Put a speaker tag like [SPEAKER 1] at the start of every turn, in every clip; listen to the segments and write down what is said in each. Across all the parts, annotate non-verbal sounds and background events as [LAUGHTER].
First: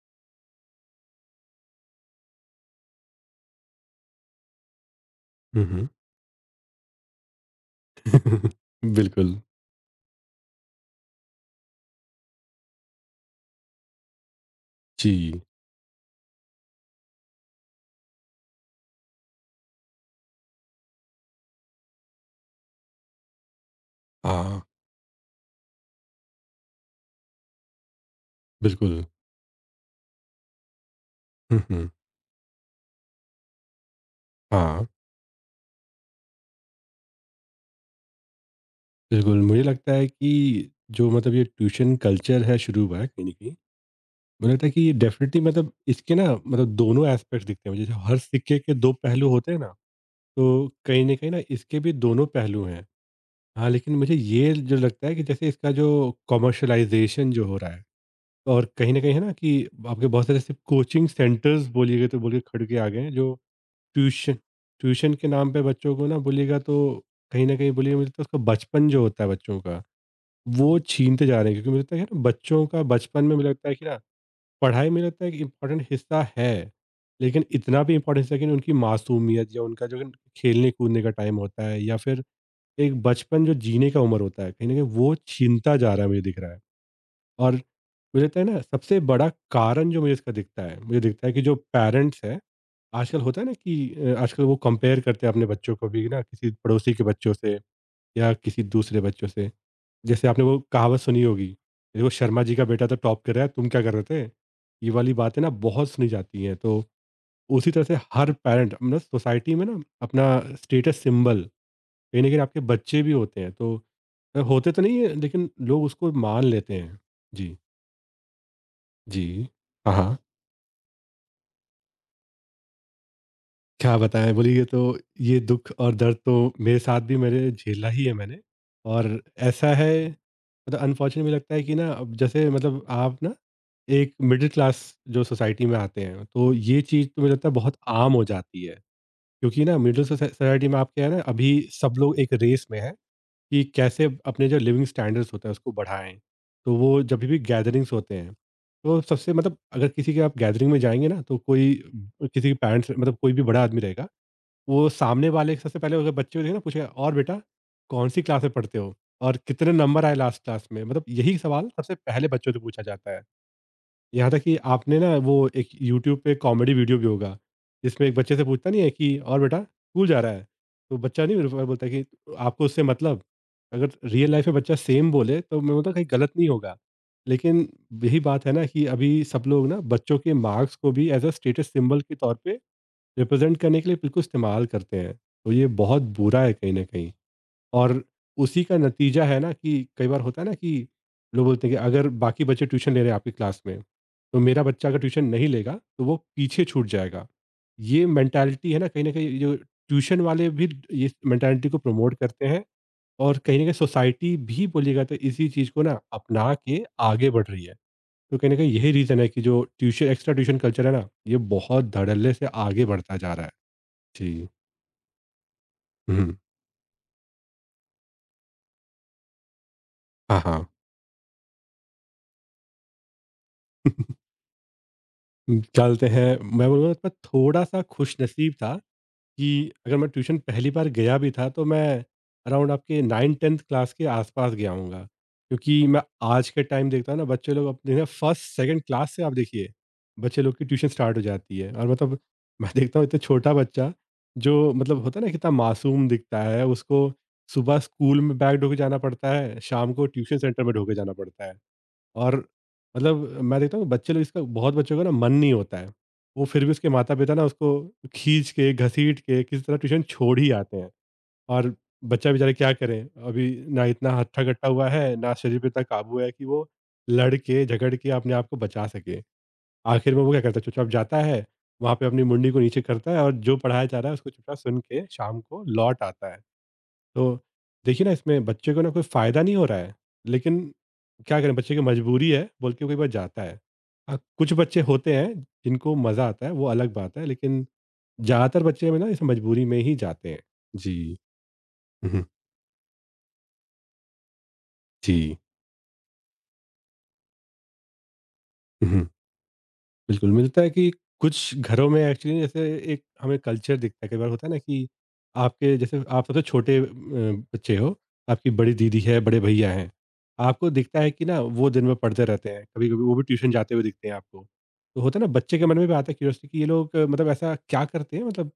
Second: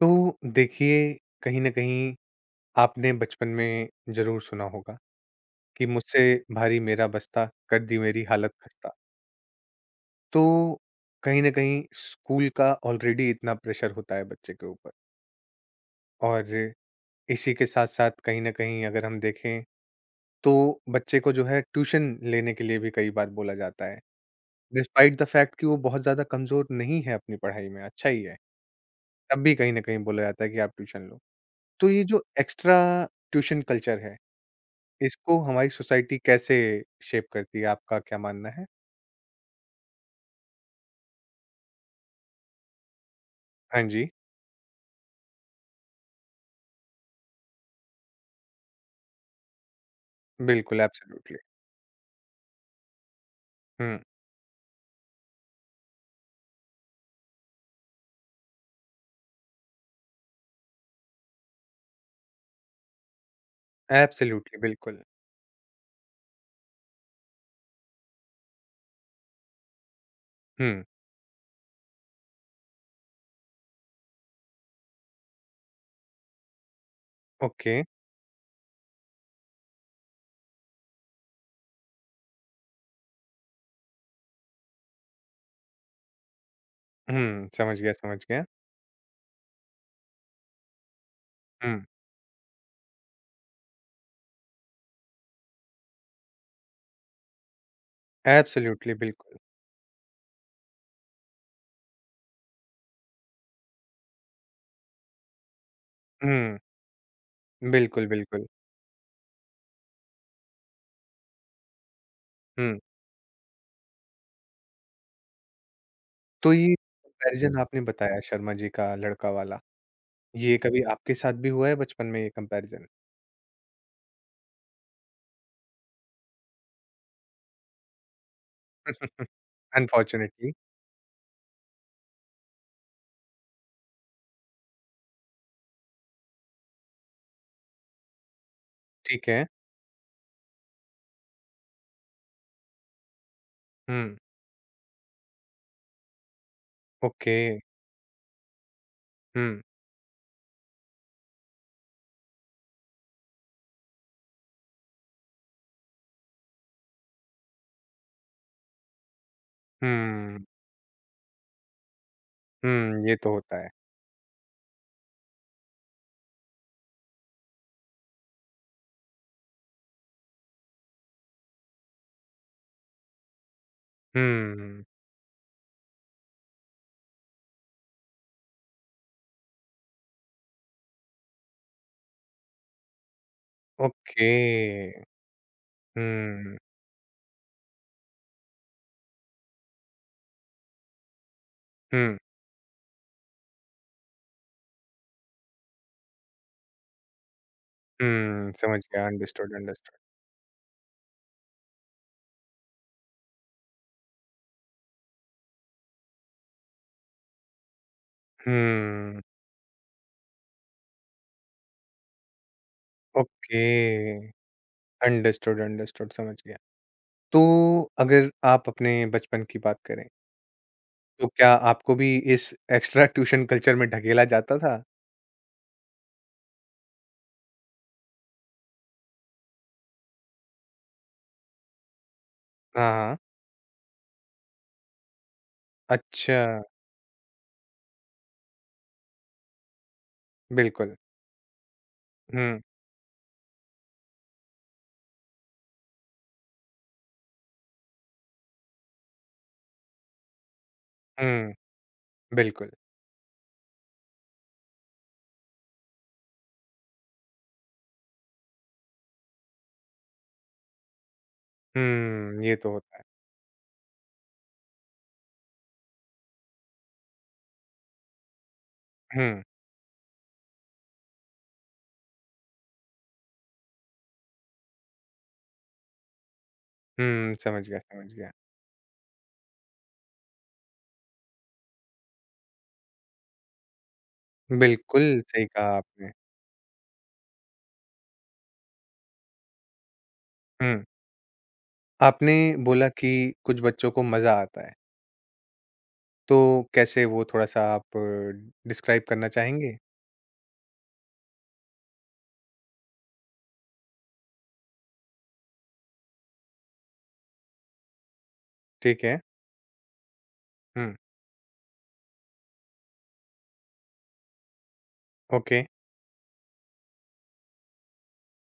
[SPEAKER 1] तो देखिए कहीं न कहीं आपने बचपन में ज़रूर सुना होगा
[SPEAKER 2] हुँ,
[SPEAKER 1] कि
[SPEAKER 2] हुँ।
[SPEAKER 1] मुझसे भारी मेरा बस्ता कर दी मेरी हालत खस्ता।
[SPEAKER 2] [LAUGHS] बिल्कुल।
[SPEAKER 1] तो कहीं न कहीं स्कूल का ऑलरेडी इतना प्रेशर होता है बच्चे के ऊपर
[SPEAKER 2] जी।
[SPEAKER 1] और इसी के साथ-साथ कहीं न कहीं अगर हम देखें तो बच्चे को जो है ट्यूशन लेने के लिए भी कई बार बोला जाता है।
[SPEAKER 2] हाँ,
[SPEAKER 1] डिस्पाइट द फैक्ट कि वो बहुत ज़्यादा कमज़ोर नहीं है अपनी पढ़ाई में, अच्छा ही है।
[SPEAKER 2] बिल्कुल।
[SPEAKER 1] तब भी कहीं न कहीं बोला जाता है कि आप ट्यूशन लो।
[SPEAKER 2] हुँ,
[SPEAKER 1] तो
[SPEAKER 2] हुँ।
[SPEAKER 1] ये जो एक्स्ट्रा ट्यूशन कल्चर है
[SPEAKER 2] हाँ,
[SPEAKER 1] इसको हमारी सोसाइटी कैसे शेप करती है, आपका क्या मानना है?
[SPEAKER 2] बिल्कुल, मुझे लगता है कि जो ये ट्यूशन कल्चर है शुरू हुआ है कहीं न कहीं,
[SPEAKER 1] हाँ जी,
[SPEAKER 2] मुझे लगता है कि ये डेफ़िनिटली इसके ना दोनों एस्पेक्ट्स दिखते हैं मुझे। जैसे हर सिक्के के 2 पहलू होते हैं ना, तो
[SPEAKER 1] बिल्कुल,
[SPEAKER 2] कहीं न कहीं ना
[SPEAKER 1] एब्सोल्युटली।
[SPEAKER 2] इसके भी दोनों पहलू हैं। हाँ, लेकिन
[SPEAKER 1] हुँ,
[SPEAKER 2] मुझे ये जो लगता है कि जैसे इसका जो कमर्शियलाइज़ेशन जो हो रहा है, और कहीं न कहीं है ना कि आपके बहुत सारे सिर्फ़ कोचिंग सेंटर्स बोलिएगा तो बोलिए खड़ के आ गए हैं जो ट्यूशन
[SPEAKER 1] एब्सोल्युटली, बिल्कुल।
[SPEAKER 2] ट्यूशन के नाम पे बच्चों को ना बोलिएगा तो कहीं न कहीं बोलिए मुझे लगता है उसका बचपन जो होता है बच्चों का, वो
[SPEAKER 1] हुँ,
[SPEAKER 2] छीनते जा रहे हैं। क्योंकि मुझे लगता है कि ना बच्चों का बचपन में मुझे लगता है कि ना पढ़ाई मुझे लगता है एक इम्पोर्टेंट हिस्सा है। लेकिन
[SPEAKER 1] ओके।
[SPEAKER 2] इतना भी इम्पोर्टेंट हिस्सा है कि ना उनकी मासूमियत या उनका जो खेलने-कूदने का टाइम होता है या फिर एक बचपन जो जीने का उम्र होता है, कहीं न कहीं वो छीनता जा रहा है मुझे दिख रहा है।
[SPEAKER 1] हुँ,
[SPEAKER 2] और
[SPEAKER 1] समझ गया, समझ
[SPEAKER 2] मुझे लगता
[SPEAKER 1] गया।
[SPEAKER 2] है ना सबसे बड़ा कारण जो मुझे इसका दिखता है, मुझे दिखता है कि जो
[SPEAKER 1] हुँ,
[SPEAKER 2] पेरेंट्स हैं आजकल होता है ना कि आजकल वो कंपेयर करते हैं अपने बच्चों को भी ना किसी पड़ोसी के बच्चों से या किसी
[SPEAKER 1] एब्सोल्युटली,
[SPEAKER 2] दूसरे बच्चों
[SPEAKER 1] बिल्कुल।
[SPEAKER 2] से। जैसे आपने वो कहावत सुनी होगी, देखो शर्मा जी का बेटा तो टॉप कर रहा है, तुम क्या कर रहे थे? ये वाली बातें ना बहुत सुनी जाती हैं।
[SPEAKER 1] हुँ,
[SPEAKER 2] तो उसी तरह से
[SPEAKER 1] बिल्कुल,
[SPEAKER 2] हर
[SPEAKER 1] बिल्कुल।
[SPEAKER 2] पैरेंट सोसाइटी में ना अपना स्टेटस सिंबल कहीं न कहीं आपके
[SPEAKER 1] हुँ,
[SPEAKER 2] बच्चे भी होते हैं। तो होते तो नहीं है लेकिन लोग उसको मान
[SPEAKER 1] तो
[SPEAKER 2] लेते
[SPEAKER 1] ये
[SPEAKER 2] हैं। जी।
[SPEAKER 1] कंपैरिज़न आपने बताया शर्मा जी का लड़का
[SPEAKER 2] जी।
[SPEAKER 1] वाला,
[SPEAKER 2] हाँ, हाँ।
[SPEAKER 1] ये कभी आपके साथ भी हुआ है बचपन में ये कंपैरिज़न? अनफॉर्च्यूनेटली,
[SPEAKER 2] क्या बताएँ? बोलिए तो ये दुःख और दर्द तो मेरे साथ भी मेरे झेला ही है मैंने। और
[SPEAKER 1] [LAUGHS]
[SPEAKER 2] ऐसा है अनफॉर्चुनेटली मुझे लगता है कि ना अब जैसे आप ना एक मिडल क्लास जो सोसाइटी में आते हैं, तो ये चीज़ तो मुझे लगता है बहुत आम हो जाती है।
[SPEAKER 1] ठीक है।
[SPEAKER 2] क्योंकि ना मिडल सोसाइटी में आप क्या है ना अभी सब लोग एक रेस में हैं कि कैसे
[SPEAKER 1] हुँ,
[SPEAKER 2] अपने जो लिविंग स्टैंडर्ड्स होते हैं उसको बढ़ाएँ। तो वो जब
[SPEAKER 1] ओके।
[SPEAKER 2] भी गैदरिंग्स होते हैं, तो सबसे
[SPEAKER 1] हुँ,
[SPEAKER 2] अगर किसी के आप गैदरिंग में जाएँगे ना तो कोई किसी के पेरेंट्स कोई भी बड़ा आदमी रहेगा, वो सामने वाले सबसे पहले अगर बच्चे को देखे ना पूछेगा और बेटा कौन सी क्लास में पढ़ते हो और कितने नंबर आए लास्ट
[SPEAKER 1] हुँ,
[SPEAKER 2] क्लास में यही सवाल सबसे पहले बच्चों से पूछा
[SPEAKER 1] हुँ,
[SPEAKER 2] जाता
[SPEAKER 1] ये
[SPEAKER 2] है।
[SPEAKER 1] तो होता है।
[SPEAKER 2] यहाँ तक कि आपने ना वो एक यूट्यूब पे कॉमेडी वीडियो भी होगा जिसमें एक बच्चे से पूछता नहीं है कि और बेटा स्कूल जा रहा है तो बच्चा नहीं बोलता कि आपको उससे अगर रियल लाइफ में बच्चा
[SPEAKER 1] हुँ,
[SPEAKER 2] सेम बोले तो मैं बोलता कहीं गलत नहीं होगा। लेकिन यही बात है ना कि अभी सब लोग ना बच्चों के मार्क्स को भी एज अ स्टेटस सिंबल के तौर पे रिप्रेजेंट करने के लिए बिल्कुल
[SPEAKER 1] ओके।
[SPEAKER 2] इस्तेमाल करते हैं। तो ये बहुत बुरा है
[SPEAKER 1] हुँ।
[SPEAKER 2] कहीं ना कहीं। और उसी का नतीजा है ना कि कई बार होता है ना कि लोग बोलते हैं कि अगर
[SPEAKER 1] हुँ,
[SPEAKER 2] बाकी बच्चे ट्यूशन ले रहे हैं आपकी क्लास में तो मेरा बच्चा अगर ट्यूशन नहीं लेगा तो वो पीछे छूट जाएगा। ये
[SPEAKER 1] हुँ,
[SPEAKER 2] मेंटालिटी है
[SPEAKER 1] समझ गया,
[SPEAKER 2] ना कहीं जो
[SPEAKER 1] अंडरस्टूड, अंडरस्टूड।
[SPEAKER 2] ट्यूशन वाले भी ये मेंटालिटी को प्रमोट करते हैं। और कहीं ना कहीं सोसाइटी भी बोलिएगा तो इसी चीज़ को ना अपना के आगे बढ़ रही है। तो कहीं ना कहीं यही रीज़न
[SPEAKER 1] हुँ,
[SPEAKER 2] है कि जो ट्यूशन एक्स्ट्रा ट्यूशन कल्चर है ना ये बहुत धड़ल्ले से आगे बढ़ता जा रहा है।
[SPEAKER 1] ओके,
[SPEAKER 2] जी।
[SPEAKER 1] अंडरस्टूड, अंडरस्टूड,
[SPEAKER 2] हुँ।
[SPEAKER 1] समझ गया। तो अगर आप अपने बचपन की बात करें,
[SPEAKER 2] हाँ, हाँ।
[SPEAKER 1] तो क्या आपको भी इस एक्स्ट्रा ट्यूशन कल्चर में ढकेला
[SPEAKER 2] [LAUGHS]
[SPEAKER 1] जाता था?
[SPEAKER 2] क्या बोलते हैं, मैं बोलूँगा उसमें थोड़ा-सा खुशनसीब था कि अगर मैं ट्यूशन पहली बार गया भी था, तो मैं अराउंड
[SPEAKER 1] हाँ,
[SPEAKER 2] आपके
[SPEAKER 1] हाँ।
[SPEAKER 2] 9-10th क्लास के आस-पास गया हूँगा। क्योंकि मैं
[SPEAKER 1] अच्छा,
[SPEAKER 2] आज के टाइम देखता हूँ ना, बच्चे लोग अपने ना 1st, 2nd क्लास से आप देखिए, बच्चे लोग की ट्यूशन
[SPEAKER 1] बिल्कुल।
[SPEAKER 2] स्टार्ट हो जाती है। और
[SPEAKER 1] हुँ,
[SPEAKER 2] मैं देखता हूँ इतना छोटा बच्चा, जो होता है ना, कितना मासूम दिखता है, उसको सुबह स्कूल में बैग ढो के जाना पड़ता है, शाम को ट्यूशन सेंटर में ढो के जाना पड़ता है।
[SPEAKER 1] हुँ,
[SPEAKER 2] और
[SPEAKER 1] बिल्कुल।
[SPEAKER 2] मतलब मैं देखता हूँ बच्चे लोग इसका बहुत बच्चों का ना मन नहीं होता है। वो फिर भी उसके माता-पिता ना उसको खींच के, घसीट के किसी तरह ट्यूशन छोड़ ही आते हैं। और बच्चा
[SPEAKER 1] हुँ,
[SPEAKER 2] बेचारे
[SPEAKER 1] ये तो
[SPEAKER 2] क्या
[SPEAKER 1] होता
[SPEAKER 2] करें?
[SPEAKER 1] है।
[SPEAKER 2] अभी ना इतना हट्टा-कट्टा हुआ है, ना शरीर पे इतना काबू है कि वो लड़ के, झगड़ के अपने आप को बचा सके।
[SPEAKER 1] हुँ,
[SPEAKER 2] आखिर में वो क्या करता है चुपचाप जाता है, वहाँ पे अपनी मुंडी को नीचे करता है और जो पढ़ाया जा रहा है उसको चुपचाप सुन के शाम को लौट आता है। तो
[SPEAKER 1] हुँ, समझ गया,
[SPEAKER 2] देखिए ना
[SPEAKER 1] समझ गया।
[SPEAKER 2] इसमें बच्चे को ना कोई फ़ायदा नहीं हो रहा है, लेकिन क्या करें बच्चे की मजबूरी है बोल के वो कई बार जाता है। हाँ, कुछ बच्चे
[SPEAKER 1] बिल्कुल,
[SPEAKER 2] होते हैं
[SPEAKER 1] सही कहा
[SPEAKER 2] जिनको
[SPEAKER 1] आपने।
[SPEAKER 2] मज़ा आता है वो अलग बात है, लेकिन ज़्यादातर बच्चे में ना इस मजबूरी में ही जाते हैं।
[SPEAKER 1] हुँ,
[SPEAKER 2] जी। हुँ, हुँ।
[SPEAKER 1] आपने बोला कि कुछ बच्चों को मज़ा आता है।
[SPEAKER 2] जी।
[SPEAKER 1] तो कैसे वो थोड़ा-सा आप
[SPEAKER 2] हुँ,
[SPEAKER 1] डिस्क्राइब
[SPEAKER 2] हुँ।
[SPEAKER 1] करना चाहेंगे?
[SPEAKER 2] बिल्कुल, मिलता है कि कुछ घरों में एक्चुअली जैसे एक हमें कल्चर दिखता है, कई बार होता है ना कि आपके जैसे आप सबसे छोटे बच्चे हो, आपकी बड़ी दीदी
[SPEAKER 1] ठीक
[SPEAKER 2] है,
[SPEAKER 1] है।
[SPEAKER 2] बड़े भैया हैं। आपको
[SPEAKER 1] हुँ,
[SPEAKER 2] दिखता है कि ना वो दिन में पढ़ते रहते हैं, कभी-कभी वो भी ट्यूशन जाते हुए दिखते हैं आपको। तो होता है ना बच्चे
[SPEAKER 1] ओके।
[SPEAKER 2] के मन में भी आता है क्यूरियोसिटी कि ये लोग ऐसा क्या करते हैं।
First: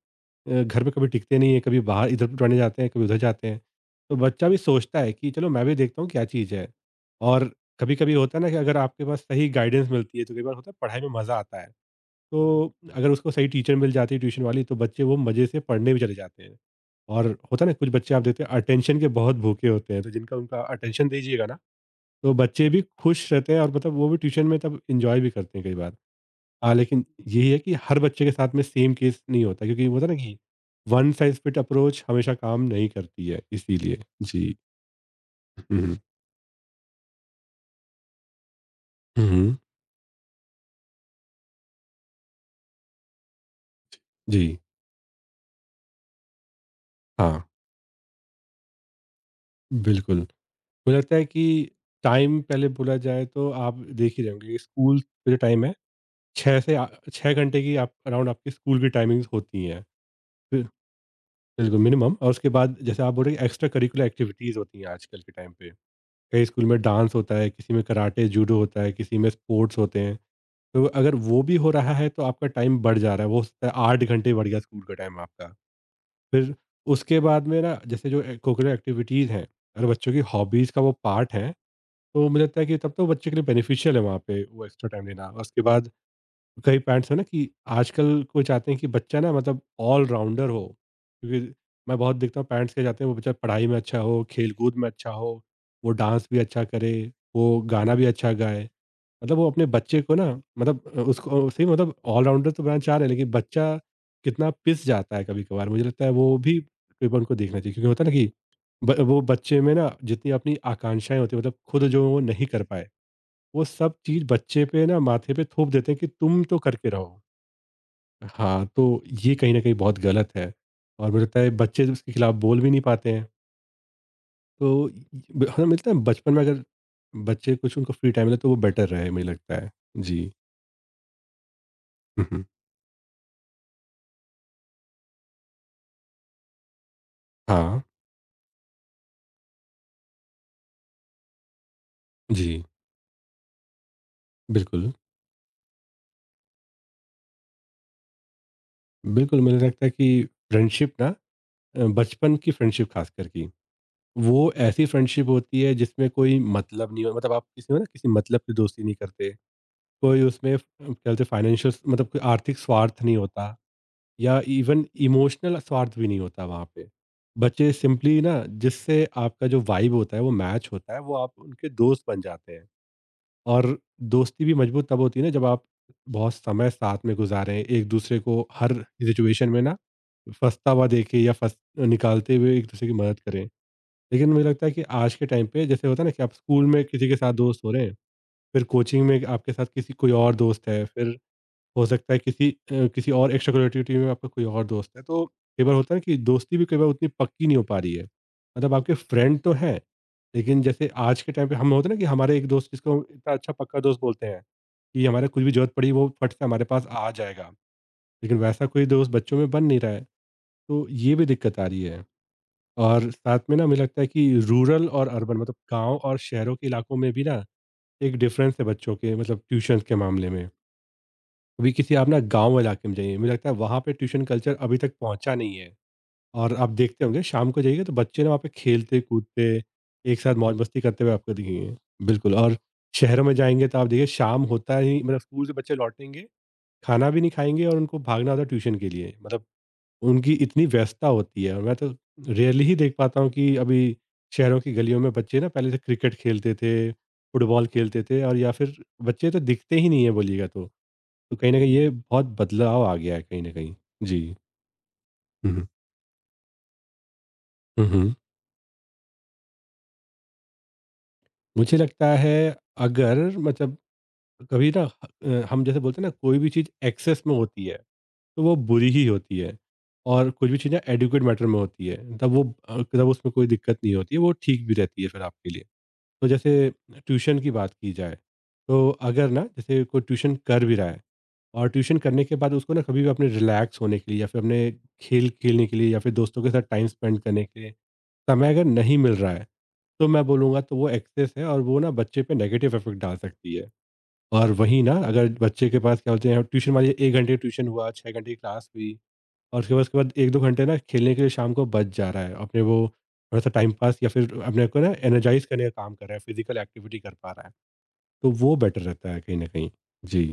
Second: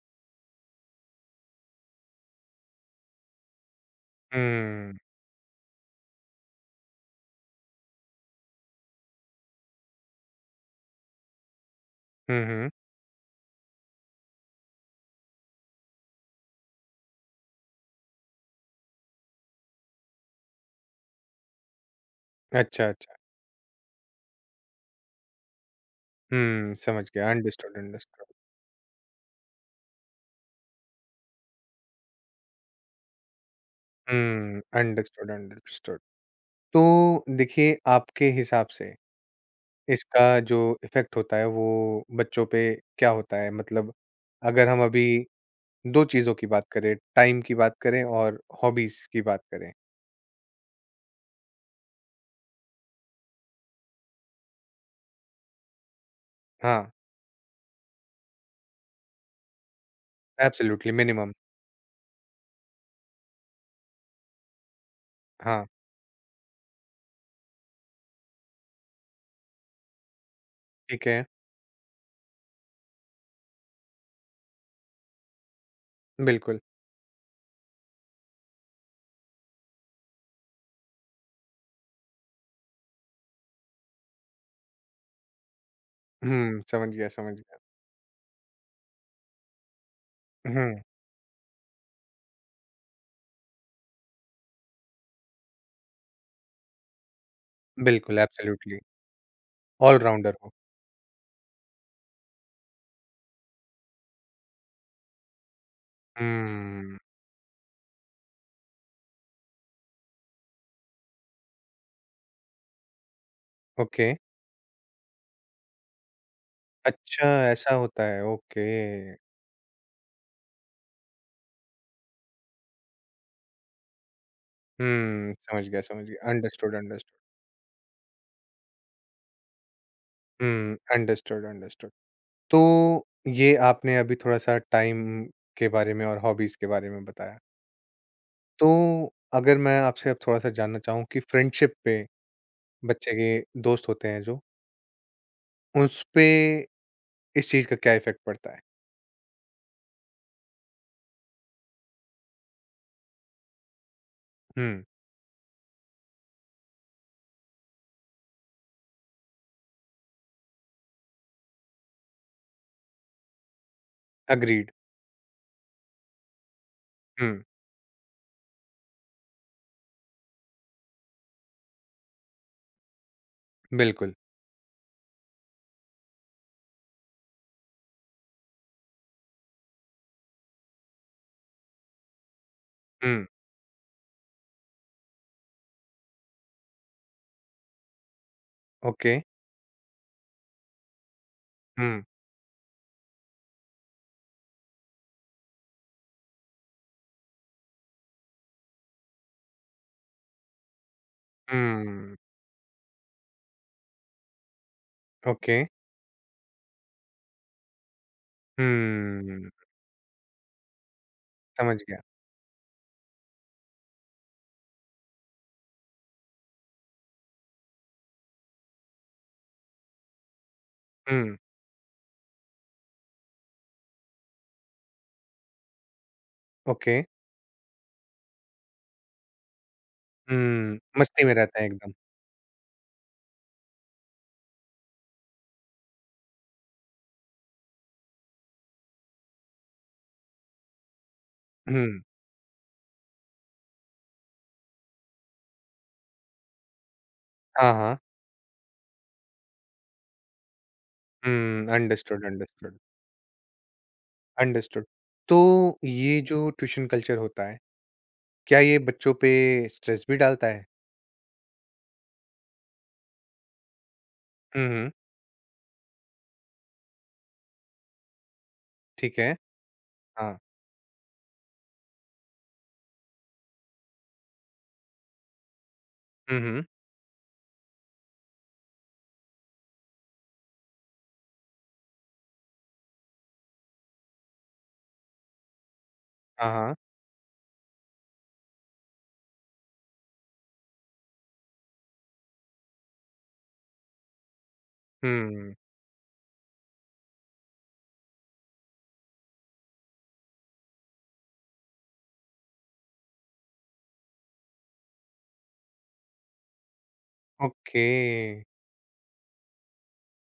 [SPEAKER 2] घर में कभी टिकते नहीं हैं, कभी बाहर इधर पढ़ने जाते हैं, कभी उधर जाते हैं। तो बच्चा भी
[SPEAKER 1] हुँ।
[SPEAKER 2] सोचता है कि चलो मैं भी देखता हूँ क्या चीज़ है। और कभी कभी होता है ना कि अगर आपके पास सही गाइडेंस मिलती है तो कई बार होता है पढ़ाई में मजा आता है। तो
[SPEAKER 1] हुँ, हुँ।
[SPEAKER 2] अगर उसको सही टीचर मिल जाती है ट्यूशन वाली तो बच्चे वो मजे से पढ़ने भी चले जाते हैं। और होता है ना कुछ बच्चे आप देखते हैं अटेंशन के बहुत भूखे होते हैं तो जिनका उनका अटेंशन दीजिएगा ना तो बच्चे भी
[SPEAKER 1] अच्छा, अच्छा।
[SPEAKER 2] खुश रहते हैं और वो भी ट्यूशन में तब इंजॉय भी करते हैं कई बार। हाँ,
[SPEAKER 1] हुँ, समझ
[SPEAKER 2] लेकिन
[SPEAKER 1] गया।
[SPEAKER 2] यही है कि
[SPEAKER 1] अंडरस्टूड,
[SPEAKER 2] हर बच्चे के
[SPEAKER 1] अंडरस्टूड।
[SPEAKER 2] साथ में सेम केस नहीं होता क्योंकि होता है ना कि वन साइज फिट अप्रोच हमेशा काम नहीं करती है इसीलिए। जी।
[SPEAKER 1] हुँ, अंडरस्टूड,
[SPEAKER 2] हम्म।
[SPEAKER 1] अंडरस्टूड। तो देखिए, आपके हिसाब से
[SPEAKER 2] हम्म।
[SPEAKER 1] इसका जो इफ़ेक्ट होता है वो बच्चों पे क्या होता है? मतलब
[SPEAKER 2] जी।
[SPEAKER 1] अगर हम अभी 2 चीज़ों की बात करें, टाइम
[SPEAKER 2] हाँ,
[SPEAKER 1] की बात करें और हॉबीज़ की बात करें।
[SPEAKER 2] बिल्कुल, मुझे लगता है कि टाइम पहले बोला जाए तो आप देख ही रहे होंगे कि स्कूल का जो टाइम है 6 से आ
[SPEAKER 1] हाँ,
[SPEAKER 2] 6 घंटे की आप अराउंड आपकी स्कूल की टाइमिंग्स होती हैं। बिल
[SPEAKER 1] एब्सोल्यूटली मिनिमम।
[SPEAKER 2] बिल्कुल मिनिमम। और उसके बाद जैसे आप बोल रहे हैं एक्स्ट्रा करिकुलर एक्टिविटीज़ होती हैं आजकल के टाइम
[SPEAKER 1] हाँ,
[SPEAKER 2] पे। कई स्कूल में डांस होता है, किसी में कराटे, जूडो होता है, किसी में स्पोर्ट्स होते हैं। तो
[SPEAKER 1] ठीक
[SPEAKER 2] अगर
[SPEAKER 1] है।
[SPEAKER 2] वो भी हो रहा है तो आपका टाइम बढ़ जा रहा है। वो हो सकता है 8 घंटे बढ़ गया स्कूल का टाइम आपका। फिर
[SPEAKER 1] बिल्कुल।
[SPEAKER 2] उसके बाद में ना जैसे जो ए को-करिकुलर एक्टिविटीज़ हैं, अगर बच्चों की हॉबीज़ का वो पार्ट हैं तो मुझे लगता है कि तब तो बच्चे के लिए बेनिफिशियल है वहाँ पे वो एक्स्ट्रा टाइम देना। उसके बाद
[SPEAKER 1] हुँ,
[SPEAKER 2] कई
[SPEAKER 1] समझ गया,
[SPEAKER 2] पेरेंट्स हैं ना
[SPEAKER 1] समझ
[SPEAKER 2] कि
[SPEAKER 1] गया।
[SPEAKER 2] आजकल को चाहते हैं कि बच्चा ना ऑल राउंडर
[SPEAKER 1] हुँ,
[SPEAKER 2] हो। क्योंकि मैं बहुत देखता हूँ पेरेंट्स क्या चाहते हैं वो बच्चा पढ़ाई में अच्छा हो, खेल कूद में अच्छा हो, वो डांस भी अच्छा करे, वो गाना भी
[SPEAKER 1] बिल्कुल,
[SPEAKER 2] अच्छा गाए।
[SPEAKER 1] एब्सोल्यूटली,
[SPEAKER 2] वो अपने बच्चे को ना
[SPEAKER 1] ऑल-राउंडर हो।
[SPEAKER 2] उसको सही ऑलराउंडर तो बनाना चाह रहे हैं, लेकिन बच्चा कितना पिस जाता है कभी कभार मुझे लगता है वो भी
[SPEAKER 1] हुँ,
[SPEAKER 2] तकरीबन को देखना चाहिए। क्योंकि होता है ना कि वो बच्चे में ना जितनी अपनी आकांक्षाएं होती है खुद जो वो नहीं कर पाए वो सब
[SPEAKER 1] ओके।
[SPEAKER 2] चीज़ बच्चे पे ना माथे पे थोप देते हैं कि तुम तो करके रहो।
[SPEAKER 1] अच्छा, ऐसा होता है,
[SPEAKER 2] हाँ,
[SPEAKER 1] ओके।
[SPEAKER 2] तो ये कहीं न कहीं बहुत गलत है और मुझे लगता है बच्चे उसके खिलाफ बोल भी नहीं पाते हैं। तो
[SPEAKER 1] हुँ,
[SPEAKER 2] ब
[SPEAKER 1] समझ
[SPEAKER 2] हमें
[SPEAKER 1] गया,
[SPEAKER 2] मिलता है
[SPEAKER 1] समझ गया।
[SPEAKER 2] बचपन में अगर
[SPEAKER 1] अंडरस्टूड, अंडरस्टूड।
[SPEAKER 2] बच्चे कुछ उनको फ्री टाइम मिले तो वो बेटर रहे मुझे लगता है। जी।
[SPEAKER 1] हुँ, अंडरस्टूड, अंडरस्टूड।
[SPEAKER 2] हुँ, हुँ।
[SPEAKER 1] तो ये आपने अभी थोड़ा-सा टाइम के बारे में और हॉबीज़ के बारे में बताया।
[SPEAKER 2] हाँ,
[SPEAKER 1] तो अगर मैं आपसे अब थोड़ा-सा जानना चाहूँ कि फ्रेंडशिप पे
[SPEAKER 2] जी।
[SPEAKER 1] बच्चे के दोस्त होते हैं जो,
[SPEAKER 2] बिल्कुल,
[SPEAKER 1] उसपे इस चीज़ का क्या इफ़ेक्ट पड़ता है?
[SPEAKER 2] बिल्कुल, मुझे लगता है कि फ्रेंडशिप ना बचपन की फ्रेंडशिप ख़ासकर की, वो
[SPEAKER 1] हुँ,
[SPEAKER 2] ऐसी फ्रेंडशिप होती है जिसमें कोई मतलब नहीं हो, आप किसी ना किसी मतलब की दोस्ती नहीं करते। कोई उसमें फ क्या बोलते हैं फाइनेंशियल कोई आर्थिक स्वार्थ नहीं होता या
[SPEAKER 1] एग्रीड।
[SPEAKER 2] इवन इमोशनल स्वार्थ भी नहीं होता वहाँ पे।
[SPEAKER 1] हुँ,
[SPEAKER 2] बच्चे सिंपली ना जिससे आपका जो वाइब होता है वो मैच होता है, वो आप उनके दोस्त बन जाते हैं। और
[SPEAKER 1] बिल्कुल।
[SPEAKER 2] दोस्ती भी मजबूत तब होती है ना जब आप बहुत समय साथ में गुज़ारें, एक दूसरे को हर सिचुएशन में ना फँसता हुआ देखें या फँस निकालते हुए एक दूसरे की मदद
[SPEAKER 1] हुँ,
[SPEAKER 2] करें। लेकिन मुझे लगता है कि आज के टाइम पे जैसे होता है ना कि आप स्कूल में किसी के साथ दोस्त हो रहे हैं, फिर कोचिंग
[SPEAKER 1] ओके।
[SPEAKER 2] में आपके साथ किसी कोई और दोस्त है, फिर हो
[SPEAKER 1] हुँ,
[SPEAKER 2] सकता है किसी और एक्स्ट्रा टीम में आपका कोई और दोस्त है। तो कई बार होता है ना कि दोस्ती भी कई बार उतनी पक्की नहीं हो पा रही है। मतलब आपके फ्रेंड तो हैं, लेकिन जैसे आज के टाइम पे हम होते हैं ना कि
[SPEAKER 1] हुँ।
[SPEAKER 2] हमारे एक दोस्त जिसको हम इतना अच्छा पक्का दोस्त बोलते हैं कि हमारे कुछ भी
[SPEAKER 1] ओके।
[SPEAKER 2] जरूरत पड़ी वो फट से हमारे पास आ जाएगा। लेकिन वैसा कोई दोस्त बच्चों में
[SPEAKER 1] हम्म,
[SPEAKER 2] बन नहीं रहा है, तो ये भी दिक्कत आ
[SPEAKER 1] समझ
[SPEAKER 2] रही
[SPEAKER 1] गया।
[SPEAKER 2] है। और साथ में ना मुझे लगता है कि रूरल और अर्बन, मतलब गांव और शहरों के इलाकों में भी ना एक डिफरेंस है बच्चों के, मतलब ट्यूशन के मामले में।
[SPEAKER 1] हुँ,
[SPEAKER 2] कभी किसी आप ना गाँव इलाके में जाइए, मुझे लगता है वहाँ पे ट्यूशन कल्चर अभी तक पहुँचा नहीं है। और आप
[SPEAKER 1] ओके।
[SPEAKER 2] देखते होंगे शाम को जाइएगा तो बच्चे ना वहाँ पे खेलते-कूदते, एक साथ
[SPEAKER 1] हुँ,
[SPEAKER 2] मौज-मस्ती करते हुए
[SPEAKER 1] मस्ती
[SPEAKER 2] आपको
[SPEAKER 1] में रहता है
[SPEAKER 2] दिखेंगे।
[SPEAKER 1] एकदम।
[SPEAKER 2] बिल्कुल। और शहरों में जाएँगे तो आप देखिए शाम होता ही मतलब स्कूल से बच्चे लौटेंगे, खाना भी नहीं खाएँगे और उनको भागना होता है ट्यूशन के लिए। मतलब उनकी इतनी व्यस्तता होती है। और मैं
[SPEAKER 1] हुँ,
[SPEAKER 2] तो रेयरली ही देख पाता हूँ कि अभी शहरों की गलियों में बच्चे ना पहले से क्रिकेट खेलते थे, फुटबॉल
[SPEAKER 1] हाँ, हाँ।
[SPEAKER 2] खेलते थे और या फिर बच्चे तो दिखते ही नहीं हैं बोलिएगा तो। तो कहीं न
[SPEAKER 1] हुँ,
[SPEAKER 2] कहीं ये
[SPEAKER 1] अंडरस्टूड,
[SPEAKER 2] बहुत
[SPEAKER 1] अंडरस्टूड,
[SPEAKER 2] बदलाव आ गया है कहीं न कहीं। जी।
[SPEAKER 1] अंडरस्टूड। तो
[SPEAKER 2] हुँ, हुँ।
[SPEAKER 1] ये जो ट्यूशन कल्चर होता है,
[SPEAKER 2] हुँ, हुँ।
[SPEAKER 1] क्या ये बच्चों पे स्ट्रेस भी डालता है?
[SPEAKER 2] मुझे लगता है अगर मतलब
[SPEAKER 1] हुँ,
[SPEAKER 2] कभी ना
[SPEAKER 1] हुँ,
[SPEAKER 2] हम जैसे बोलते हैं ना कोई भी चीज़ एक्सेस में होती है, तो वो बुरी ही
[SPEAKER 1] ठीक है।
[SPEAKER 2] होती है। और
[SPEAKER 1] हाँ।
[SPEAKER 2] कुछ भी चीज़ ना एडुकेट मैटर में होती है, तब उसमें कोई दिक्कत नहीं होती है, वो ठीक भी रहती है फिर आपके लिए। तो
[SPEAKER 1] हुँ, हुँ,
[SPEAKER 2] जैसे ट्यूशन की बात की जाए, तो अगर ना जैसे कोई ट्यूशन कर भी रहा है और ट्यूशन करने के बाद उसको ना कभी भी अपने रिलैक्स होने के लिए या फिर अपने खेल खेलने के लिए या फिर दोस्तों
[SPEAKER 1] हाँ,
[SPEAKER 2] के साथ
[SPEAKER 1] हाँ।
[SPEAKER 2] टाइम स्पेंड करने के लिए समय अगर नहीं मिल रहा है, तो मैं बोलूँगा तो वो एक्सेस है और वो ना बच्चे पे नेगेटिव इफ़ेक्ट डाल सकती है। और वहीं ना अगर
[SPEAKER 1] हुँ,
[SPEAKER 2] बच्चे के पास क्या बोलते हैं ट्यूशन मान लीजिए 1 घंटे ट्यूशन हुआ, 6 घंटे की क्लास हुई और उसके बाद 1-2 घंटे ना खेलने के लिए शाम को बच जा रहा है। अपने वो थोड़ा-सा टाइम पास या फिर अपने को ना एनर्जाइज़ करने का काम कर रहा है, फिज़िकल एक्टिविटी कर पा रहा है।
[SPEAKER 1] ओके।
[SPEAKER 2] तो वो बेटर रहता है कहीं न कहीं। जी।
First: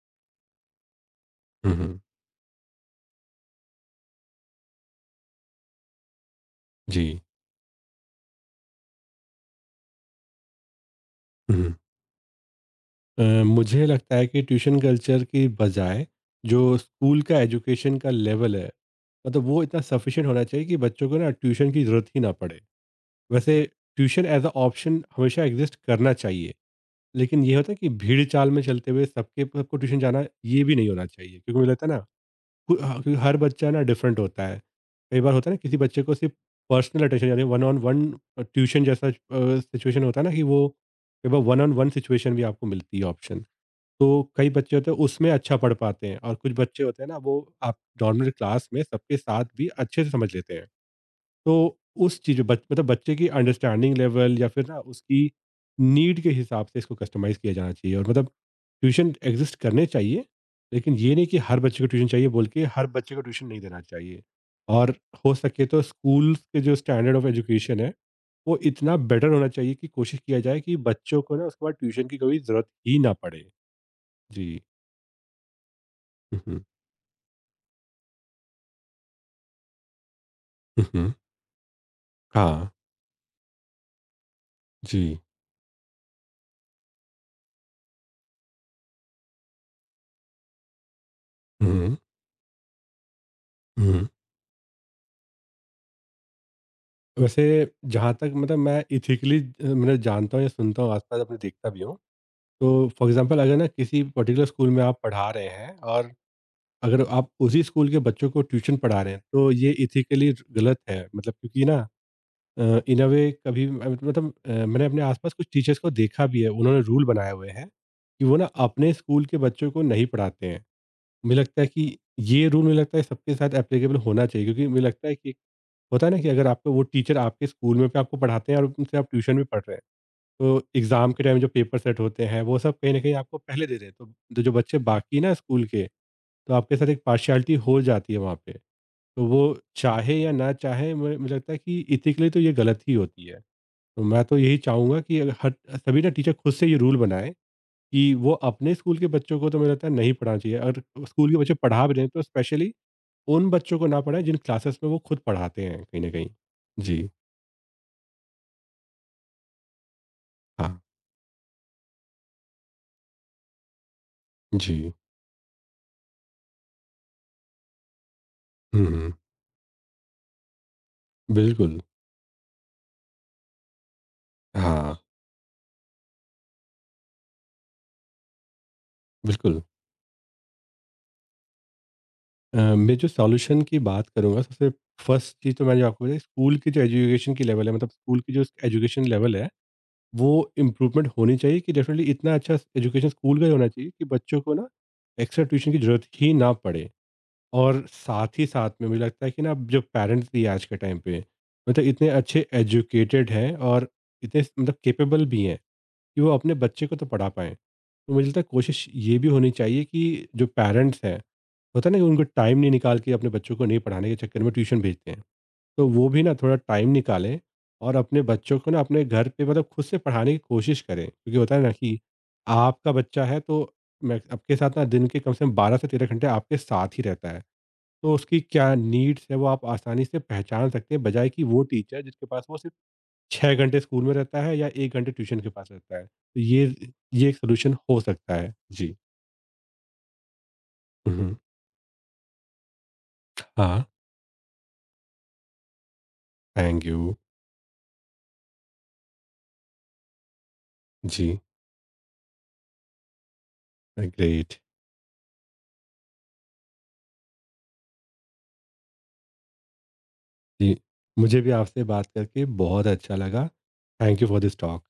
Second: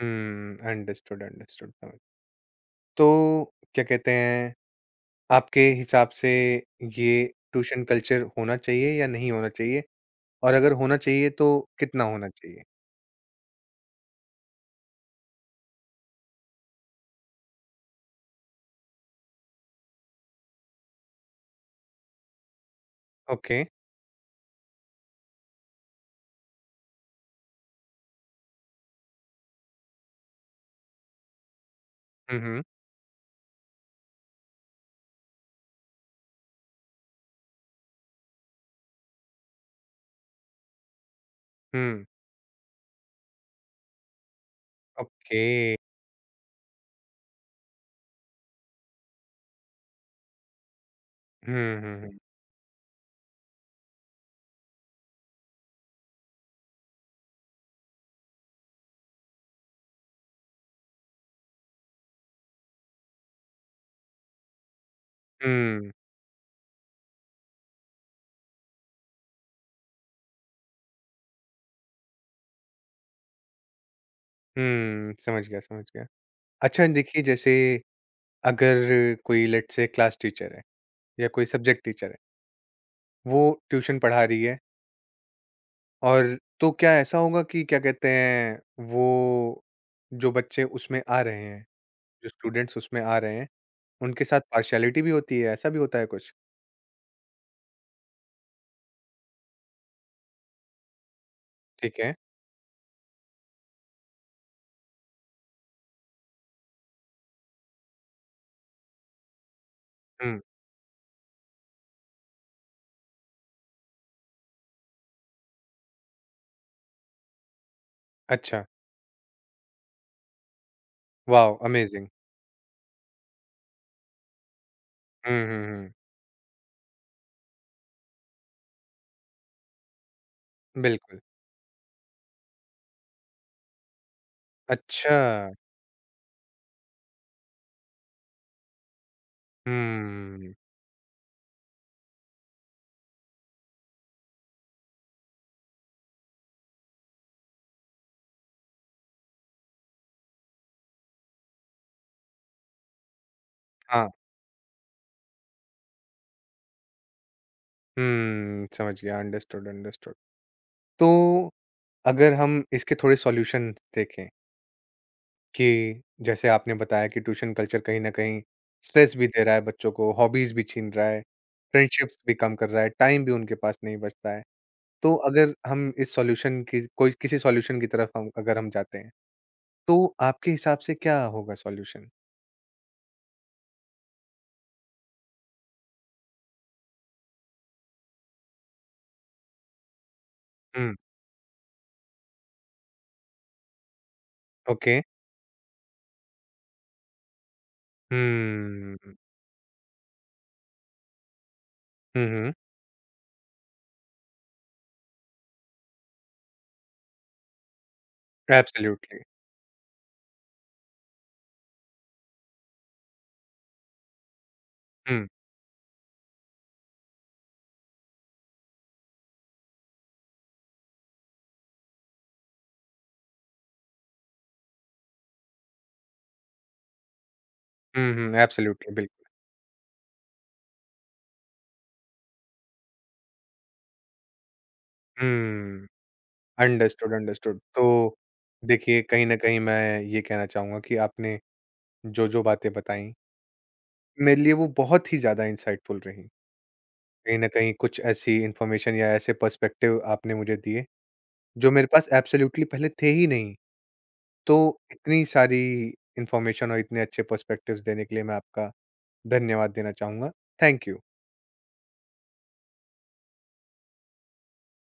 [SPEAKER 1] हुँ, अंडरस्टूड, अंडरस्टूड,
[SPEAKER 2] हुँ, हुँ।
[SPEAKER 1] समझ। तो क्या कहते हैं, आपके हिसाब से
[SPEAKER 2] जी।
[SPEAKER 1] ये ट्यूशन कल्चर होना चाहिए या नहीं होना चाहिए? और अगर होना चाहिए तो
[SPEAKER 2] हुँ, हुँ।
[SPEAKER 1] कितना होना चाहिए?
[SPEAKER 2] मुझे लगता है कि ट्यूशन कल्चर की बजाय जो स्कूल का एजुकेशन का लेवल है, मतलब वो इतना सफिशिएंट होना चाहिए कि बच्चों को ना ट्यूशन की ज़रूरत ही ना पड़े। वैसे
[SPEAKER 1] okay.
[SPEAKER 2] Tuition as a option हमेशा एग्ज़िस्ट करना चाहिए, लेकिन ये होता है कि भीड़-चाल में चलते हुए सबके सबको ट्यूशन जाना ये भी नहीं होना चाहिए, क्योंकि मुझे लगता है ना
[SPEAKER 1] हुँ, हुँ।
[SPEAKER 2] कु ह क्योंकि हर बच्चा ना डिफरेंट होता है। कई बार होता है ना किसी बच्चे को सिर्फ़ पर्सनल अटेंशन यानी वन ऑन वन ट्यूशन जैसा सिचुएशन होता है ना कि वो कई बार वन ऑन वन
[SPEAKER 1] हुँ,
[SPEAKER 2] सिचुएशन भी आपको मिलती है ऑप्शन। तो कई बच्चे होते हैं उसमें
[SPEAKER 1] ओके।
[SPEAKER 2] अच्छा पढ़ पाते हैं और कुछ बच्चे होते हैं ना वो आप नॉर्मल क्लास में सबके साथ भी अच्छे से समझ लेते हैं। तो
[SPEAKER 1] हुँ, हुँ, हुँ।
[SPEAKER 2] मतलब बच्चे की अंडरस्टैंडिंग लेवल या फिर ना उसकी नीड के हिसाब से इसको कस्टमाइज किया जाना चाहिए। और मतलब ट्यूशन एग्जिस्ट करने चाहिए, लेकिन ये नहीं कि हर बच्चे को ट्यूशन चाहिए बोल के हर बच्चे को ट्यूशन नहीं देना चाहिए। और हो सके तो
[SPEAKER 1] हुँ,
[SPEAKER 2] स्कूल के जो स्टैंडर्ड ऑफ एजुकेशन है वो इतना बेटर होना चाहिए कि कोशिश किया जाए कि बच्चों को ना उसके बाद ट्यूशन की कोई ज़रूरत ही ना पड़े। जी।
[SPEAKER 1] हुँ, समझ गया, समझ गया।
[SPEAKER 2] [LAUGHS]
[SPEAKER 1] अच्छा देखिए जैसे अगर कोई लेट्स से क्लास टीचर है
[SPEAKER 2] हुँ, हुँ।
[SPEAKER 1] या कोई सब्जेक्ट टीचर है,
[SPEAKER 2] हाँ,
[SPEAKER 1] वो ट्यूशन पढ़ा रही है
[SPEAKER 2] जी।
[SPEAKER 1] और तो क्या ऐसा होगा कि क्या कहते हैं, वो जो बच्चे उसमें आ रहे हैं,
[SPEAKER 2] हुँ,
[SPEAKER 1] जो स्टूडेंट्स उसमें आ रहे हैं,
[SPEAKER 2] हुँ।
[SPEAKER 1] उनके साथ पार्शियलिटी भी होती है, ऐसा भी होता है कुछ?
[SPEAKER 2] वैसे जहाँ तक मतलब मैं एथिकली मतलब जानता हूँ या सुनता हूँ आस-पास अपने देखता भी हूँ,
[SPEAKER 1] ठीक है।
[SPEAKER 2] तो फॉर एग्ज़ाम्पल अगर ना किसी पर्टिकुलर स्कूल में आप पढ़ा रहे हैं और अगर आप उसी स्कूल के बच्चों को ट्यूशन पढ़ा रहे हैं, तो ये एथिकली
[SPEAKER 1] हुँ,
[SPEAKER 2] गलत है। मतलब क्योंकि ना इन अ वे कभी म मतलब अ, मैंने अपने आस-पास कुछ टीचर्स को देखा भी है, उन्होंने रूल बनाए हुए हैं कि वो ना
[SPEAKER 1] अच्छा,
[SPEAKER 2] अपने स्कूल के बच्चों को नहीं पढ़ाते हैं। मुझे
[SPEAKER 1] वॉव!
[SPEAKER 2] लगता है कि
[SPEAKER 1] अमेज़िंग।
[SPEAKER 2] ये रूल मुझे लगता है सबके साथ एप्लीकेबल होना चाहिए, क्योंकि मुझे लगता है कि
[SPEAKER 1] हुँ, हुँ, हुँ,
[SPEAKER 2] होता है ना कि अगर आपको वो टीचर आपके स्कूल में भी आपको पढ़ाते हैं और उनसे आप ट्यूशन भी पढ़ रहे हैं, तो एग्जाम
[SPEAKER 1] बिल्कुल।
[SPEAKER 2] के टाइम जो पेपर सेट होते हैं वो सब कहीं ना कहीं आपको पहले दे रहे हैं। तो जो जो बच्चे
[SPEAKER 1] अच्छा,
[SPEAKER 2] बाकी ना स्कूल के, तो आपके साथ एक पार्शियलिटी हो जाती है वहाँ पे। तो वो चाहे या ना
[SPEAKER 1] हुँ।
[SPEAKER 2] चाहे मुझे मुझे लगता है कि इथिकली तो ये गलत ही होती है। तो मैं तो यही चाहूँगा कि अगर हर सभी ना टीचर खुद से ये रूल बनाएँ कि वो अपने स्कूल के बच्चों को तो मुझे लगता है नहीं पढ़ाना चाहिए। अगर स्कूल के बच्चे पढ़ा भी रहे हैं तो स्पेशली उन बच्चों को ना
[SPEAKER 1] हाँ,
[SPEAKER 2] पढ़ाएं जिन क्लासेस में वो खुद पढ़ाते हैं कहीं न कहीं। जी,
[SPEAKER 1] हुँ, समझ गया, अंडरस्टूड, अंडरस्टूड।
[SPEAKER 2] हाँ,
[SPEAKER 1] तो अगर हम इसके थोड़े सॉल्यूशन देखें
[SPEAKER 2] जी।
[SPEAKER 1] कि जैसे आपने बताया कि ट्यूशन कल्चर कहीं न कहीं
[SPEAKER 2] हुँ, हुँ,
[SPEAKER 1] स्ट्रेस भी दे रहा है बच्चों को, हॉबीज़ भी छीन रहा है,
[SPEAKER 2] बिल्कुल।
[SPEAKER 1] फ्रेंडशिप्स भी कम कर रहा है, टाइम भी उनके पास नहीं बचता है।
[SPEAKER 2] हाँ,
[SPEAKER 1] तो अगर हम इस सॉल्यूशन की कोई किसी सॉल्यूशन की तरफ हम अगर हम जाते हैं,
[SPEAKER 2] बिल्कुल।
[SPEAKER 1] तो आपके हिसाब से क्या होगा सॉल्यूशन?
[SPEAKER 2] मैं जो सॉल्यूशन की बात करूँगा सबसे फर्स्ट चीज़ तो मैंने जो आपको बताई स्कूल की जो एजुकेशन की लेवल है, मतलब स्कूल की जो एजुकेशन लेवल है वो
[SPEAKER 1] हुँ,
[SPEAKER 2] इम्प्रूवमेंट होनी चाहिए कि डेफ़िनेटली इतना अच्छा एजुकेशन स्कूल का ही होना चाहिए कि बच्चों को ना
[SPEAKER 1] ओके।
[SPEAKER 2] एक्स्ट्रा ट्यूशन की ज़रूरत ही ना पड़े। और साथ ही साथ में
[SPEAKER 1] हुँ।
[SPEAKER 2] मुझे लगता है कि ना जो पेरेंट्स भी हैं आज के टाइम पे, मतलब इतने
[SPEAKER 1] हुँ,
[SPEAKER 2] अच्छे
[SPEAKER 1] हुँ,
[SPEAKER 2] एजुकेटेड हैं और इतने मतलब कैपेबल भी हैं कि वो अपने बच्चे को तो पढ़ा पाएँ। तो मुझे लगता है कोशिश ये
[SPEAKER 1] एब्सोल्यूटली।
[SPEAKER 2] भी होनी चाहिए कि जो पेरेंट्स हैं, होता है ना कि उनको टाइम नहीं निकाल के अपने बच्चों को नहीं पढ़ाने के चक्कर में ट्यूशन भेजते हैं।
[SPEAKER 1] हुँ।
[SPEAKER 2] तो वो भी ना थोड़ा टाइम निकालें और अपने बच्चों को ना अपने घर पे मतलब खुद से पढ़ाने की कोशिश करें, क्योंकि होता है ना कि आपका बच्चा है तो मैं आपके साथ ना दिन के कम से कम 12 से 13 घंटे आपके साथ ही रहता है।
[SPEAKER 1] हुँ,
[SPEAKER 2] तो
[SPEAKER 1] हुँ,
[SPEAKER 2] उसकी क्या
[SPEAKER 1] एब्सोल्युटली,
[SPEAKER 2] नीड्स
[SPEAKER 1] बिल्कुल।
[SPEAKER 2] है वो आप आसानी से पहचान सकते हैं बजाय कि वो टीचर जिसके पास वो सिर्फ 6 घंटे स्कूल में रहता है या 1 घंटे ट्यूशन के पास
[SPEAKER 1] हुँ,
[SPEAKER 2] रहता है। तो ये
[SPEAKER 1] अंडरस्टूड,
[SPEAKER 2] ये एक
[SPEAKER 1] अंडरस्टूड।
[SPEAKER 2] सोल्यूशन हो
[SPEAKER 1] तो
[SPEAKER 2] सकता है। जी।
[SPEAKER 1] देखिए, कहीं न कहीं मैं ये कहना चाहूँगा कि
[SPEAKER 2] मम्म।
[SPEAKER 1] आपने जो-जो बातें बताईं,
[SPEAKER 2] हाँ।
[SPEAKER 1] मेरे लिए वो बहुत ही ज़्यादा इंसाइटफुल रहीं।
[SPEAKER 2] Thank you.
[SPEAKER 1] कहीं न कहीं कुछ ऐसी इन्फॉर्मेशन या ऐसे पर्सपेक्टिव आपने मुझे दिए,
[SPEAKER 2] जी।
[SPEAKER 1] जो मेरे पास एब्सोल्युटली पहले थे ही नहीं। तो
[SPEAKER 2] ग्रेट।
[SPEAKER 1] इतनी सारी इन्फॉर्मेशन और इतने अच्छे पर्सपेक्टिव्स देने के लिए मैं आपका धन्यवाद देना चाहूँगा।
[SPEAKER 2] जी,
[SPEAKER 1] थैंक यू।
[SPEAKER 2] मुझे भी आपसे बात करके बहुत अच्छा लगा। Thank you for this talk.